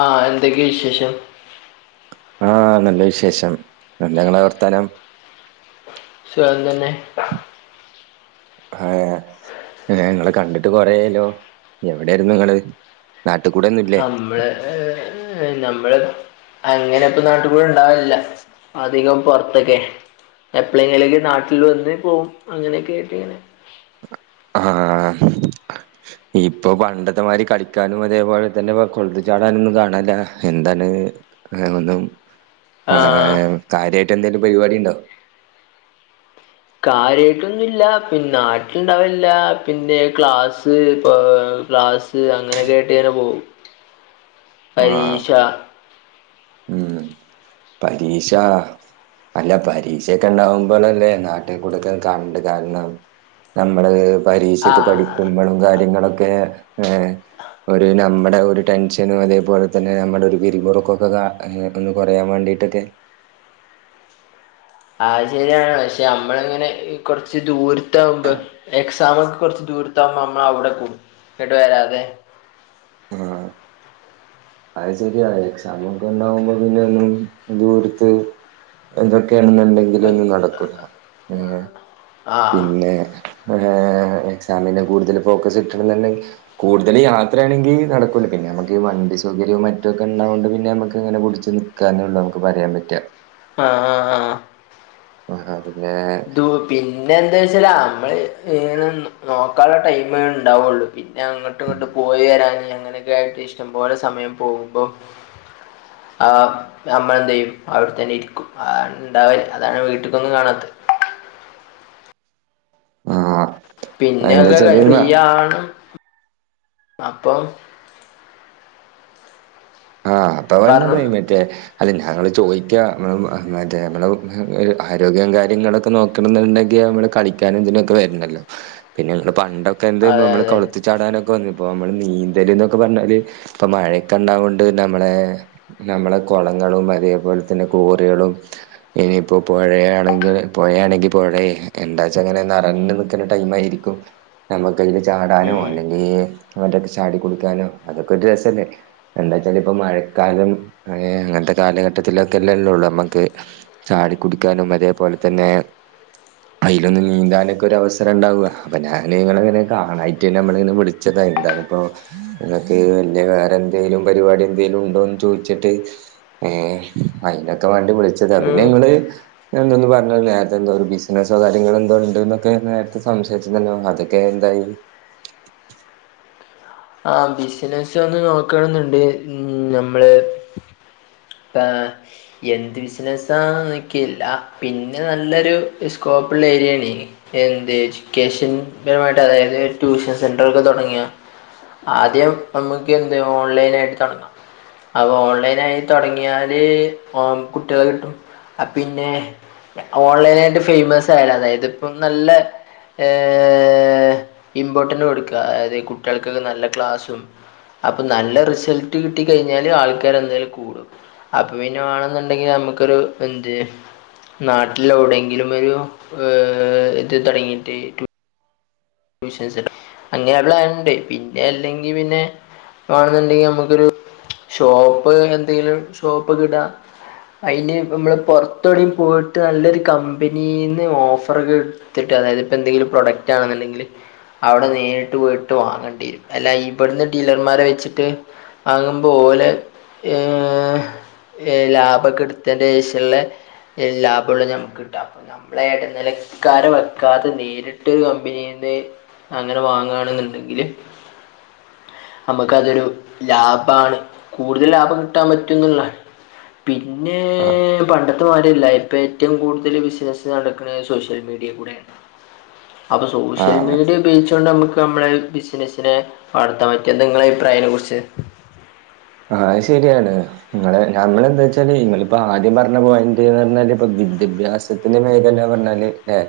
ആഹ് എന്തൊക്കെയ വിശേഷം ആഹ് നല്ല വിശേഷം എന്തൊങ്കെളാ വർത്താനം സുഖം തന്നെ ആഹ് ഇങ്ങളെ കണ്ടിട്ട് കൊറേയായല്ലോ എവിടായിരുന്നു നിങ്ങള് നാട്ടുകൂടെ നമ്മള് നമ്മള് അങ്ങനെ ഇപ്പ നാട്ടി കൂടെ ഇണ്ടാവില്ല അധികം പൊറത്തൊക്കെ എപ്പളെങ്കിലൊക്കെ നാട്ടിൽ വന്ന് പോവും അങ്ങനെയൊക്കെ ആയിട്ട് ഇങ്ങനെ ആഹ് ഇപ്പൊ പണ്ടത്തെ മാതിരി കളിക്കാനും അതേപോലെ തന്നെ കൊളത്തി ചാടാനും ഒന്നും കാണാനില്ല എന്താണ് ഒന്നും ആ ആഹ് കാര്യമായിട്ട് എന്തെലും പരിപാടി ഉണ്ടോ കാര്യമായിട്ടൊന്നുമില്ല പിന്നെ നാട്ടിലുണ്ടാവലില്ല പിന്നെ ക്ലാസ്സ് ക്ലാസ് അങ്ങനൊക്കെയായിട്ടിങ്ങനെ പോകും ആഹ് പരീക്ഷ ഉം പരീഷ അല്ല പരീക്ഷയൊക്കെ ഉണ്ടാവുമ്പോളല്ലേ നാട്ടിൽ കൂടുതൽ കാണണ്ട് കാരണം നമ്മള് പരീക്ഷക്ക് ആഹ് പഠിക്കുമ്പോഴും കാര്യങ്ങളൊക്കെ ഏഹ് ഒരു നമ്മുടെ ഒരു ടെൻഷനും അതേപോലെ തന്നെ നമ്മുടെ ഒരു വിരിമുറുക്കൊക്കെ കാ അങ്ങനെയൊക്കെ ഒന്ന് കൊറയാൻ വേണ്ടിട്ടൊക്കെ ആ ശരിയാണ് പക്ഷെ നമ്മളിങ്ങനെ കൊറച്ച് ദൂരത്താകുമ്പോ എക്സാമൊക്കെ കുറച്ച് ദൂരത്താകുമ്പോ നമ്മള് അവിടെ പോകും ഇങ്ങട്ട് വരാതെ ആഹ് അത് ശരിയാണ് എക്സാമൊക്കെ ഉണ്ടാവുമ്പോ പിന്നെ ഒന്നും ദൂരത്ത് എന്തൊക്കെയാണെന്നുണ്ടെങ്കിലും ആഹ് ഒന്നും നടക്കൂല ഉം ആഹ് പിന്നെ ഒര് എക്സാമിന്റെ കൂടുതല് ഫോക്കസ് കിട്ടണം എന്നുണ്ടെങ്കി കൂടുതല് യാത്രയാണെങ്കി നടക്കൂല പിന്നെ നമുക്ക് ഈ വണ്ടി സൗകര്യം മറ്റൊക്കെ ഉണ്ടായൊണ്ട് പിന്നെ നമുക്ക് ഇങ്ങനപിടിച്ച് നിക്കാ എന്നുള്ളൂ നമുക്ക് പറയാൻ പറ്റാ ആഹ് ആഹ് ആഹ് ആഹ് പിന്നെ ഇത് പിന്നെ എന്താ വെച്ചാല് നമ്മള് ഇങ്ങനെ നോക്കാനുള്ള ടൈമ് ഉണ്ടാവുള്ളു പിന്നെ അങ്ങോട്ടും ഇങ്ങോട്ട് പോയി വരാൻ അങ്ങനെയൊക്കെ ആയിട്ട് ഇഷ്ടംപോലെ സമയം പോകുമ്പം ആഹ് നമ്മള് എന്തെയ്യും അവിടെത്തന്നെ ഇരിക്കും അത ഉണ്ടാവല് അതാണ് വീട്ടിക്കൊന്നും കാണാത്തത് ആഹ് പിന്നെയൊക്കെ എന്താച്ചാല് [unintelligible] അപ്പം ആഹ് അപ്പ വന്ന പറഞ്ഞു മെയിമറ്റേ അല്ല ഞങ്ങൾ ചോയിക്ക നുമ്മ മറ്റേ നമ്മള് ആരോഗ്യം കാര്യങ്ങളൊക്കെ നോ കെടന്നുണ്ടെങ്കെ നമ്മള് കളിക്കാനുതിനൊക്കെ വര്ണല്ലോ പിന്നെ പണ്ടൊ എന്ത് അതെ നമ്മള് അതെ കൊളത്തി ചാടാനൊക്ക വന്നിപ്പോ നമ്മള് നീന്തല് ഇതൊക്ക പറഞ്ഞാല് ഇപ്പം മഴയ്ക്കെണ്ടാവുൺ ണ്ട് നമ്മളെ നമ്മളെ കൊളങ്ങളും അതേപോൽ തന്നെ കോറുകളും ഇനിയിപ്പോ പൊഴ ആണെങ്കില് പൊഴയാണെങ്കി പൊഴയേ എന്താച്ചാ അങ്ങനെ നറഞ്ഞു നിക്കണ ടൈമായിരി നമ്മുക്കയില് ചാടാനും ഉം അല്ലെങ്കി അവ്ടക്കെ ചാടി കൊടുക്കാനും അതൊക്കൊരു രസല്ലേ എന്താച്ചാല് ഇപ്പം മഴക്കാലം അ അങ്ങനത്തെ കാലഘട്ടത്തിലൊക്കെല്ലേ ഉള്ളൂളള് നമ്മക്ക് ചാടി കുടിക്കാനും അതേപോൽ തന്നെ അയിലൊന്ന് നീന്താനൊക്കരു അവസരം ഇണ്ടാവുക അപ്പം ഞാന് നിങ്ങളങ്ങനെ കാണായിട്ട് നമ്മളെ ഇന് വിളി ചെറുതായിണ്ടായിപ്പോ ഇങ്ങക്ക് എന്തേ വേറെന്തേ എന്തേലും പരിപാടി എന്തേലും ഉണ്ടോന്ന് ചോയിച്ചിട്ട് ഏഹ് അയിനൊക്ക വേണ്ടി വിളി ച്ചന്താ പിന്നെ ഉം ഇങ്ങള് എന്തോന്നു പറഞ്ഞൽ നേര്ത്തെ എന്തോ ഒരു ബിസിനസ്സോ കാര്യങ്ങൾ എന്തോ ഉണ്ട്ന്നൊക്കെ നേര്ത്തെ സംസാരിച്ചതല്ലോ അതൊക്കെ എന്തായി ആ ബിസിനസ്സ് ഒന്ന് നോക്കണന്നിണ്ട് നമ്മള് ആ എന്ത് ബിസിനസ്സാ നിക്കില്ലാ പിന്ന നല്ലൊരു സ്കോപ്പുള്ള ഏരിയാണെ എന്ത് എജ്യൂക്കേഷൻ ബരമായിട്ട് അതായത് ട്യൂഷൻ സെന്റററൊക്കെ തൊടങ്ങിയാ ആദ്യം നമ്മുക്ക് എന്ത് ഓൺലൈനായിട്ട് തൊടങ്ങാം അപ്പൊ ഓൺലൈനായി തൊടങ്ങിയാല് ഓം കുട്ട്യോളെ കിട്ടും അ പിന്നെ ഓൺലൈനായിട്ട് ഫേമസായാല് അതായിത് ഇപ്പം നല്ല ഏഹ് ഇമ്പോർട്ടന്റ് കൊടുക്ക അത് ഈ കു കുട്ടിയൾക്ക് നല്ല ക്ലാസും അപ്പം നല്ല റിസൾട്ട് കിട്ടിക്കഴിഞ്ഞാല് ആൾക്കാരന്തായാലും കൂടും അപ്പൊ പിന്നെ വേണംന്നുണ്ടെങ്കി നമുക്കൊരു എന്ത് നാട്ടിൽ എവിടെങ്കിലും ഒരു അ ഇത് തൊടങ്ങീട്ട് ബിസിനസ്സ് ഇടാം അങ്ങെന പ്ലാനിണ്ട് പിന്നെ അല്ലെങ്കി പിന്നെ വേണംന്നുണ്ടെങ്കി നമുക്കൊരു ഷോപ്പ് എന്തെങ്കിലും ഷോപ്പക്കിടാം അയിന് ഇപ്പം നമ്മള് പൊറത്തൂടെ പോയിട്ട് നല്ലൊരു കംമ്പനീന്ന് ഓഫറൊക്കെ ഇ ത്തിട്ടാ ആതായിത് ഇപ്പം എന്തേലും പ്രോഡക്റ്റ് ആണെന്നിണ്ടെങ്കില് അവ്ടെ നേരിട്ട് പോയിട്ട് വാങ്ങണ്ടി വെരും അല്ലാ ഇബ്ടുന്ന് ഡീലർമാരെ വെച്ചിട്ട് ആകുംമ്പോലേ ഏഹ് ഹേ ലാഭൊക്കെ എടുത്തേന്റെഷൊള്ള ഏ ലാഭൊള്ള ഞമ്മക്ക് കിട്ട നമ്മളെ എടനിലക്കാരെ വെക്കാതെ നേരിട്ട് ഒരു കംമ്പനി---കംമ്പനി നെ അങ്ങനെ വാങ്ങാണെന്നുണ്ടെങ്കില് നമ്മക്കതൊരു ലാഭാണ് കൂടുതൽ ലാഭം കിട്ടാൻ പറ്റുന്നുള്ള പിന്നെ ആഹ് പണ്ടത്തെമാരി അല്ല ഇപ്പം ഏറ്റവും കൂടുതൽ ബിസിനസ്സ് നടക്കണത് സോഷ്യൽ മീഡിയ കൂടി അപ്പ സൗ സഷ്യൽ ആഹ് മീഡിയ ഉപയോയിച്ചോണ്ട് നമുക്ക് നമ്മളെ ബിസിനസ്സിനെ വളർത്താൻ പറ്റും എന്താ നിങ്ങള അയിപ്രായം യിന കുറിച്ച് ആഹ് ശെരിയാണ് നിങ്ങള് ഞങളെന്താവെച്ചാലെ ഇങ്ങളിപ്പോ ആദ്യം പറഞ്ഞ പോയൻഡ് ന്ന് പറഞ്ഞാല് ഇപ്പ വിദ്യാഭ്യാസം ത്തിന്റെ മേഖലാന്ന് പറഞ്ഞാല് ഏഹ്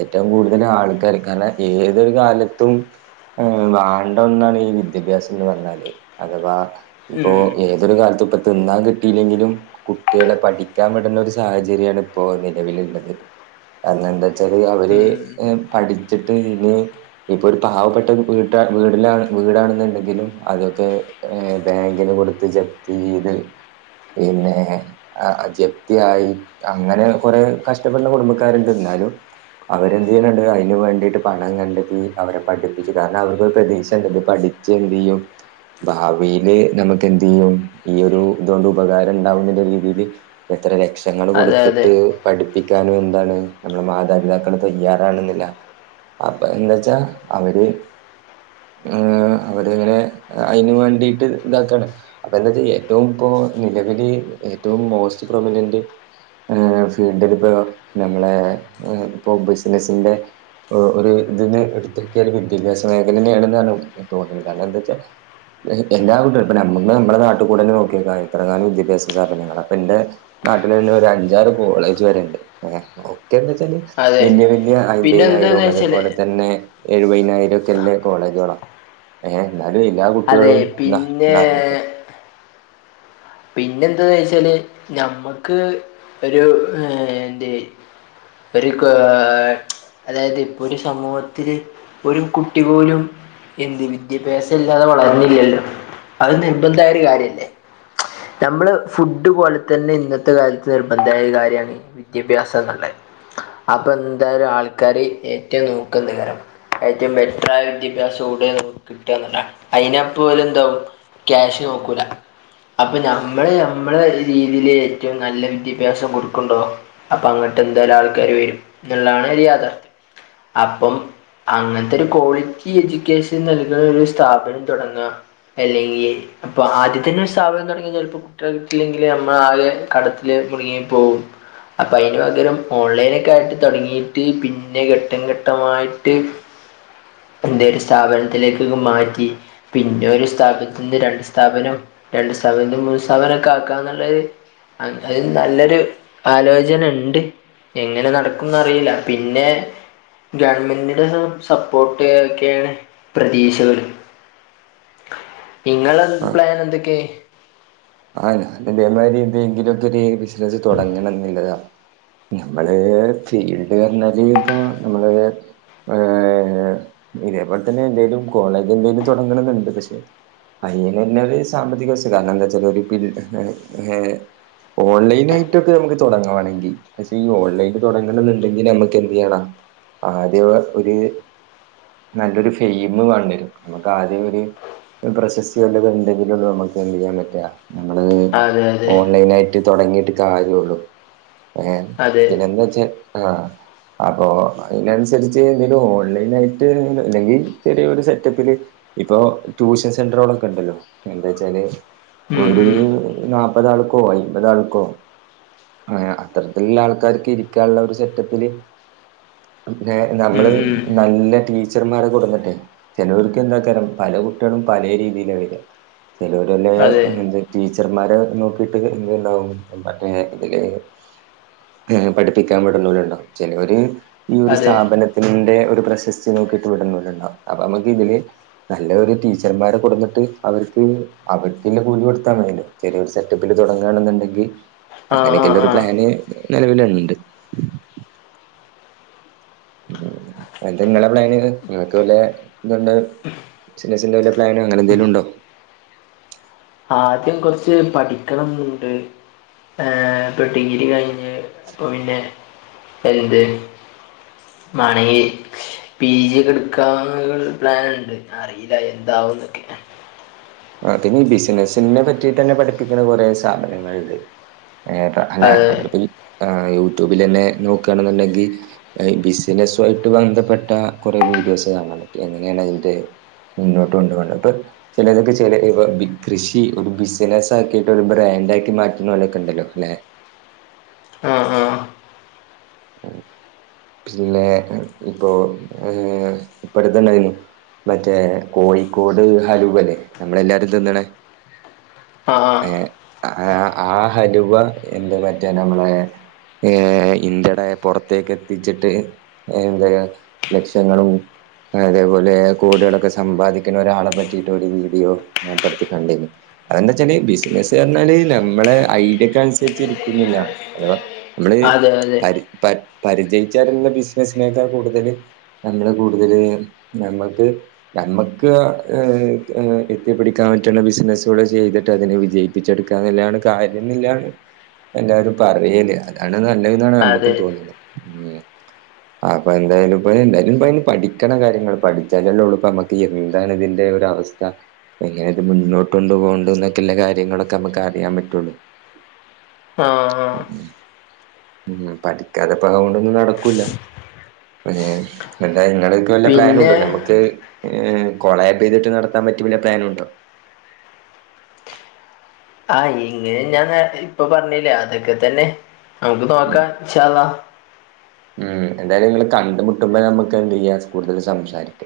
ഏറ്റവും കൂടുതലാൾക്കാരിക്കാണെ ഏതൊരു കാലത്തും ഏഹ് വേണ്ടൊന്നാണ് ഈ വിദ്യാഭ്യാസം എന്ന് പറഞ്ഞാല് അഥവാ ഇപ്പൊ ഉം, ഏതൊരു കാലത്തും ഇപ്പൊ തിന്നാൻ കിട്ടിയിലെങ്കിലും കുട്ട്യോള പഠി ക്കാൻവിടുന്ന ഒരു സാഹചര്യാണ് ഇപ്പോ നിലവിലിള്ളത് അങ്ങൻണ്ട് ചെറിയവര് ഉം. ഹ് പഠിച്ചട്ട് ഇനി ഇനിപ്പൊ ഒരു പാവപ്പെട്ട വീട്ടാ വീടില വീടാണെന്നുണ്ടെങ്കിലും അതൊക്കെ ഏഹ് ബാങ്കിന് കൊടുത്ത് ജെപ്റ്റി ചെയ്ത് പിന്ന ഹേ ആ അ ജപ്തിയായി അങ്ങനെ കൊറെ കഷ്ടപ്പെടുന്ന കുടുംബക്കാരുണ്ട് ന്നാലും അവരെന്തയിണിണ്ട് അയിന് വേണ്ടിട്ട് പണം കണ്ടെത്തി അവരെ പഠിപ്പിച്ചു കാരണം അവർക്ക് ഒരു പ്രതീക്ഷണ്ട് പഠി പ്പിച്ചു എന്തേയ്യും ഭാവി വേ നമുക്ക് എന്ത്യ്യും ഈ ഒരു ഇതൊണ്ട് ഉപകാരം ഇണ്ടാവുന്ന രീതില് എത്ര ലക്ഷ ങ്ങൾ അതെ അതെ കൊടുത്തിട്ട് പഠിപ്പിക്കാനും ന്താണ് നമ്മുടെ മാതാപിതാക്കൾ തയ്യാറാണെന്നില്ല അപ്പൊ എന്താച്ചാ അവര് ഹ് ഹ് അവരിങ്ങനെ അയിന് വേണ്ടി ട്ട് ഇതാക്കാണ് അപ്പൊ എന്താച്ചാ ഏറ്റവും ഇപ്പോ നിലവില് ഏറ്റവും മോസ്റ്റ് പ്രൊമിനന്റ് ഈ ഫീൽഡിൽ ഇപ്പോ നമ്മളെ ഇപ്പൊ ബിസിനസിന്റെ ഒരു ഇതിന്ന് എടുത്തോക്കിയ ഒരു വിദ്യാഭ്യാസ മേഖലന്നെ ആണെന്നാണ് തോന്നുന്നത് കാരണം എന്താച്ചാൽ എല്ലാ വീട്ടെരും ഇപ്പ നമ്മ നമ്മുടെ നാട്ടി കൂടെന്നെ നോക്കിയക്ക എത്രാങ്ങാനും വിദ്യാഭ്യാസ സാബനങ്ങളാ പ്പന്റെ നാട്ടിലന്നെ ഒരു അഞ്ചാറ് കോളേജ് വരെണ്ട് ഹേ ഒക്കെന്ന്ച്ചാല് അതെ വല്യ വല്യ പിന്നെ എന്താന്ന് അയിമ്പിനായിരം വെച്ചാൽ അതേപോലെ തന്നെ എഴുവയിനായിരം ഒക്കെല്ലേ കോളേജ്കളാ ഏ എന്നാലും എല്ലാ അതെ കുട്ടികളും ന്നാ പിന്നെ ന്നാർഞ്ഞിക്ക ഏ - പിന്നെന്താന്ന്ച്ചാല് ഞമ്മക്ക് ഒരു എയെന്റി ഒരു ക് അതായത് ഇപ്പോ ഒരു സമൂഹത്തില് ഒരു കുട്ടിപോലും എന്ത് വിദ്യാഭ്യാസം ഇല്ലാതെ വളരണില്ലല്ലോ അത് നിർബന്ധായ ഒരു കാര്യല്ലേ നമ്മള് ഫുഡ് പോലെ തന്നെ ഇന്നത്തെ കാലത്ത് നിർബന്ധായോര് കാര്യണ് വിദ്യാഭ്യാസംന്ന്ള്ളേ അപ്പൊ എന്തായാലും ആൾക്കാര് ഏറ്റവും നോക്കന്തേക്കരം ഏറ്റവും ബെറ്ററായ വിദ്യാഭ്യാസം എവിടെയാന്ന് കിട്ട്കന്ന്ള്ളാണ് അയിനപ്പോലെന്തോ ക്യാഷ് നോക്കൂല. അപ്പൊ ഞമ്മള് ഞമ്മളൊരു രീതില് ഏറ്റവും നല്ല വിദ്യാഭ്യാസം കൊടുക്കുണ്ടോ അപ്പൊ അങ്ങട്ട് ന്താലും ആൾക്കാര് വരും ന്ന്ള്ളാണ്ണൊരു യാഥാർഥ്യം അപ്പം അങ്ങനത്തെ ഒരു കൊളിറ്റി യെജുക്കേഷൻ നൽകണോരു സ്ഥാപനം തുടങ്ങാ എല്ലെങ്കി അപ്പൊ ആദ്യതെന്നേ [unintelligible] സ്ഥാപനം തോടങ്ങിയ ചെലപ്പോ കുട്ട്യാളെ കിട്ടില്ലെങ്കില് നമ്മൾ ആകെ കടത്തില് കുട്ങ്ങി പോകും. അപ്പ അയിന് പകരം ഓൺലൈനൊക്കെ ആയിട്ട് തൊടങ്ങിയിട്ട് പിന്നെ ഘട്ടം ഘട്ടമായിട്ട് എന്റെ ഒരു സ്ഥാപനത്തിലേക്കോക്കെ മാറ്റി പിന്നെ ഒരു സ്ഥാപനത്തിന്ന് രണ്ട് സ്ഥാപനം രണ്ട് സ്ഥാപനം മൂന്ന് സ്ഥാപനം ഒക്കെ ആക്കന്ന്ള്ളോരു അങ്ങനിം നല്ലൊരു ആലോചനണ്ട്. എങ്ങനെ നടക്കുംന്ന് അറീല്ല പിന്നെ ഗവണ്മെന്റിന്റെ സപ്പോർട്ട് ഒക്കെയാണ് പ്രതീക്ഷകൾ. നിങ്ങളെ ആ പ്ലാൻ എന്തൊക്കെയ? ആ ഞാൻ ഇതേമാരീതിെങ്കിലുംക്കെര് ബിസിനസ് തുടങ്ങണംന്ന്ള്ളതാ. ഞമ്മള് ഫീൽഡ് പറഞ്ഞാല് പ്പൊ നമ്മള് ഏ ഇതേപോലെ തന്നെ എന്തേലും കോളേജ് എന്തേലും തോടങ്ങണംന്നണ്ട് പഷേ അയ്യനെന്നോര് സാമ്പത്തിക വശല്ല ന്താചല് ഒരു [unintelligible] ഓൺലൈൻ ആയിട്ടൊക്കെ നമുക്ക് തോടങ്ങവാണെങ്കി പക്ഷേ ഈ ഓൺലൈൻല് തുടങ്ങണന്നുണ്ടെങ്കിൽ നമക്ക് എന്ത് ചെയ്യണാ ആദ്യ വ ഒര് നല്ലൊരു ഫെയിമ് വേണ്ടിവരും നമുക്കാദ്യം ഒര് പ്രശസ്തി എന്തെങ്കിലും ഇണ്ടെങ്കിലുള്ളൂ നമക്ക് എന്ത്യ്യാൻ പറ്റ ഞമ്മള് അതെ അതെ ഓൺലൈനായിട്ട് തോടങ്ങിട്ട് കാര്യോള്ളു. ഏ അതെ പിന്നെന്താ വച്ചാ ആ അപ്പൊ അയിനനുസരിച്ച് എന്തെലും ഓൺലൈൻ ആയിട്ട് അല്ലെങ്കിൽ ചെറിയൊരു സെറ്റപ്പില് ഇപ്പൊ ട്യൂഷൻ സെന്ററോളോക്കെ ഇണ്ടല്ലോ എന്തേച്ചാല് ഉം ഒരു ഉം നാല്പതാൾക്കോ അയിമ്പതാൾക്കോ ആ അത്തരത്ത്ല്ള്ള ആൾക്കാർക്ക് ഇരിക്കാള്ള ഒരു സെറ്റപ്പില് പിന്നെ ഉം നമ്മള് ഉം നല്ല ടീ ച്ചർമാരെ കൊടുന്നിട്ടെ ചേലോർക്ക് എന്താക്കരം പല കുട്ട്യളും പലേ രീതിയില വെരാ ചേലോ - ലോല് അതെ എന്താ ടീച്ചർമാരെ നോക്കിട്ട് എന്ത്ണ്ടകും മറ്റേ ഇതില്- [unintelligible] പഠിപ്പിക്കാൻ വിട് ന്നോര്ണ്ടാവും ചേലോര് ഈ ഒരു അതെ സ്ഥാപന- തിന്റെ ഒരു പ്രശസ്തി നോക്കിയിട്ട് വിടുന്നോല്ണ്ടാവും അപ്പോ മക്ക് ഇതില് - നല്ല ഒരു ടീച്ചർമാരെ കൊടുന്നിട്ട് അവർക്ക് അവർ - ക്കിന്റെ കൂലി കൊടുത്ത മതിയെലോ, ചെറിയ ഒരു സെറ്റപ്പില് തോടങ്ങണെന്നുണ്ടെങ്കി. ആ ആ അങ്ങനെക്കെള്ള ഒരു ആ പ്ലാന് നിലവില്ഇണ്ട്. എന്താ ഇങ്ങളെ പ്ലാന് ഇങ്ങക്ക് വല്ലാ ഇതുണ്ട? ബിസ്നസ്സിന്റെ വല്ല പ്ലാനോ- അങ്ങനെതെങ്കിലും ഉണ്ടോ? ആദ്യം കുറച്ച് പഠിക്കണംന്നുണ്ട്. ആഹാ ഇപ്പോ ഡിഗ്രി കഴിഞ്ഞ്, അപ്പോ പിന്നെ എന്ത്? മാണെങ്കി - പി. ജി കടുക്കാ പ്ലൻ ഉണ്ട്, അറിയില്ല എന്താവന്നൊക്കെ. ആഹാ പിന്നെ ഈ ബിസിനസിനെ- പറ്റിറ്റെന്നെ പഠിപ്പിക്ക്ണ കൊറേ സ്ഥപനങ്ങൾണ്ട്. ആഹാ പ്പ അല്ല അതെ ഞമ്മള്പ്പോ ഇ... യൂട്യൂബിലെന്നെ നോക്കാണ്ന്ന്ണ്ടെങ്കി- [inaudible] ബിസിനസു ആയിട്ട് ബന്ധപ്പെട്ട കൊറേ വീഡിയോസ് കാണാൻ പറ്റും എങ്ങനെയാണ് അയിന്റെ- മുന്നോട്ട് കൊണ്ട്പോണ്ട് ഇപ്പോ ചിലരൊക്കെ ചെയ്‌- അല്ല ഇപ്പോ കൃഷി ഒരു ബിസിനസ് ആക്കിട്ട് ഒരു ബ്രാന്റായിട്ട് മാറ്റുന്നലോക്കെ ഉണ്ടല്ലോലേ? ആഹാ ആഹാ... ! [inaudible] പിന്നെ ഇപ്പോ ഇപ്പടുത്തണ്ടായിരുന്നു, മറ്റേ കോഴിക്കോട് ഹലൂവ ല്ലേ നമ്മളെല്ലാരും തിന്നണേ, ആഹ് ആഹ് ആഹാ ആഹാ ആഹലുവ എന്ത് മറ്റേ നമ്മളെ- ആഹാ ഇന്ത്യ- പുറത്തേക്ക് എത്തിച്ചിട്ട് എന്ത ലക്ഷങ്ങളും, അതേപോലെ കോടികളൊക്കെ സമ്പാദിക്കുന്ന ഒരാളെ പറ്റിയിട്ട് ഒരു വീഡിയോ. നാപ്പട്ത്ത് കണ്ടിനു. അതെന്താച്ചാല് ബിസിനസ്- പറഞ്ഞാല് നമ്മളെ ഐഡിയക്ക- അനുസരിച്ചിരിക്കുന്നില്ല അഥവാ, മ്മള്... ! ആഹാ അതെ.. ! പരി... പരിചയിച്ചരുന്ന- ബിസിനസിനേക്കാ കൂടുതല്- നമ്മെ കൂടുതല് നമ്മക്ക്- നമ്മക്ക് ആഹാ എത്തിപിടിക്കാൻ പറ്റുള്ള ബിസിനസ്ള് ചെയ്തിട്ട് അതിനെ വിജയിക്കും. പിച്ചെടുക്ക ന്നുള്ളതാണ് കാര്യം ന്നില്ലന്ന് എല്ലാവരും പറയല് അതാണ് നല്ലനാണ്. ക്കും അതെ തോന്നിന്. [inaudible] ആഹാ അപ്പോ എന്തായാലുംപ്പോ എന്തായാലും ഇ പഠിക്ക കാര്യങ്ങള് പഠിച്ചാലല്ലൊള്ളൂ പ്പമ്മക്ക്, എന്താണ് ഇതിന്റെ ഒരവസ്ഥ? എങ്ങനെത് മുന്നോട്ട് കൊണ്ട്- പോകണ്ട ന്നോക്കെള്ള കാര്യങ്ങളൊക്കെമ്മക്ക് അറിയാൻ പറ്റുള്ളൂ. ആഹ ആഹ... ! [unintelligible] പഠിക്കാതെപ്പതുകൊണ്ടൊന്നും നടക്കൂല ആഹാ ങ്ങള്- വല്ല പ്ലാനും ഉണ്ടോ? പിന്നെ നമുക്ക് കോളാബ് ചെയ്തിട്ട് നടത്താൻ പറ്റിയ വല്ല പ്ലാനും ഉണ്ടോ? ആ ഇങ്ങനെ ഞാൻ ഇപ്പോ പറഞ്ഞില്ലേ അതൊക്കെ തന്നെ നമുക്ക് ഉം നോക്കാ ഇന്ഷാ അല്ലാഹ്. ഉം... എന്തായാലും നിങ്ങൾ കണ്ടുമുട്ടുമ്പോ നമ്മക്ക് എന്ത് ചെയ്യാ കൂടുതൽ സംസാരിക്ക.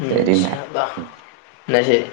ഉം... ഇന്ഷാ അല്ലാഹ് ന്ന ശരി!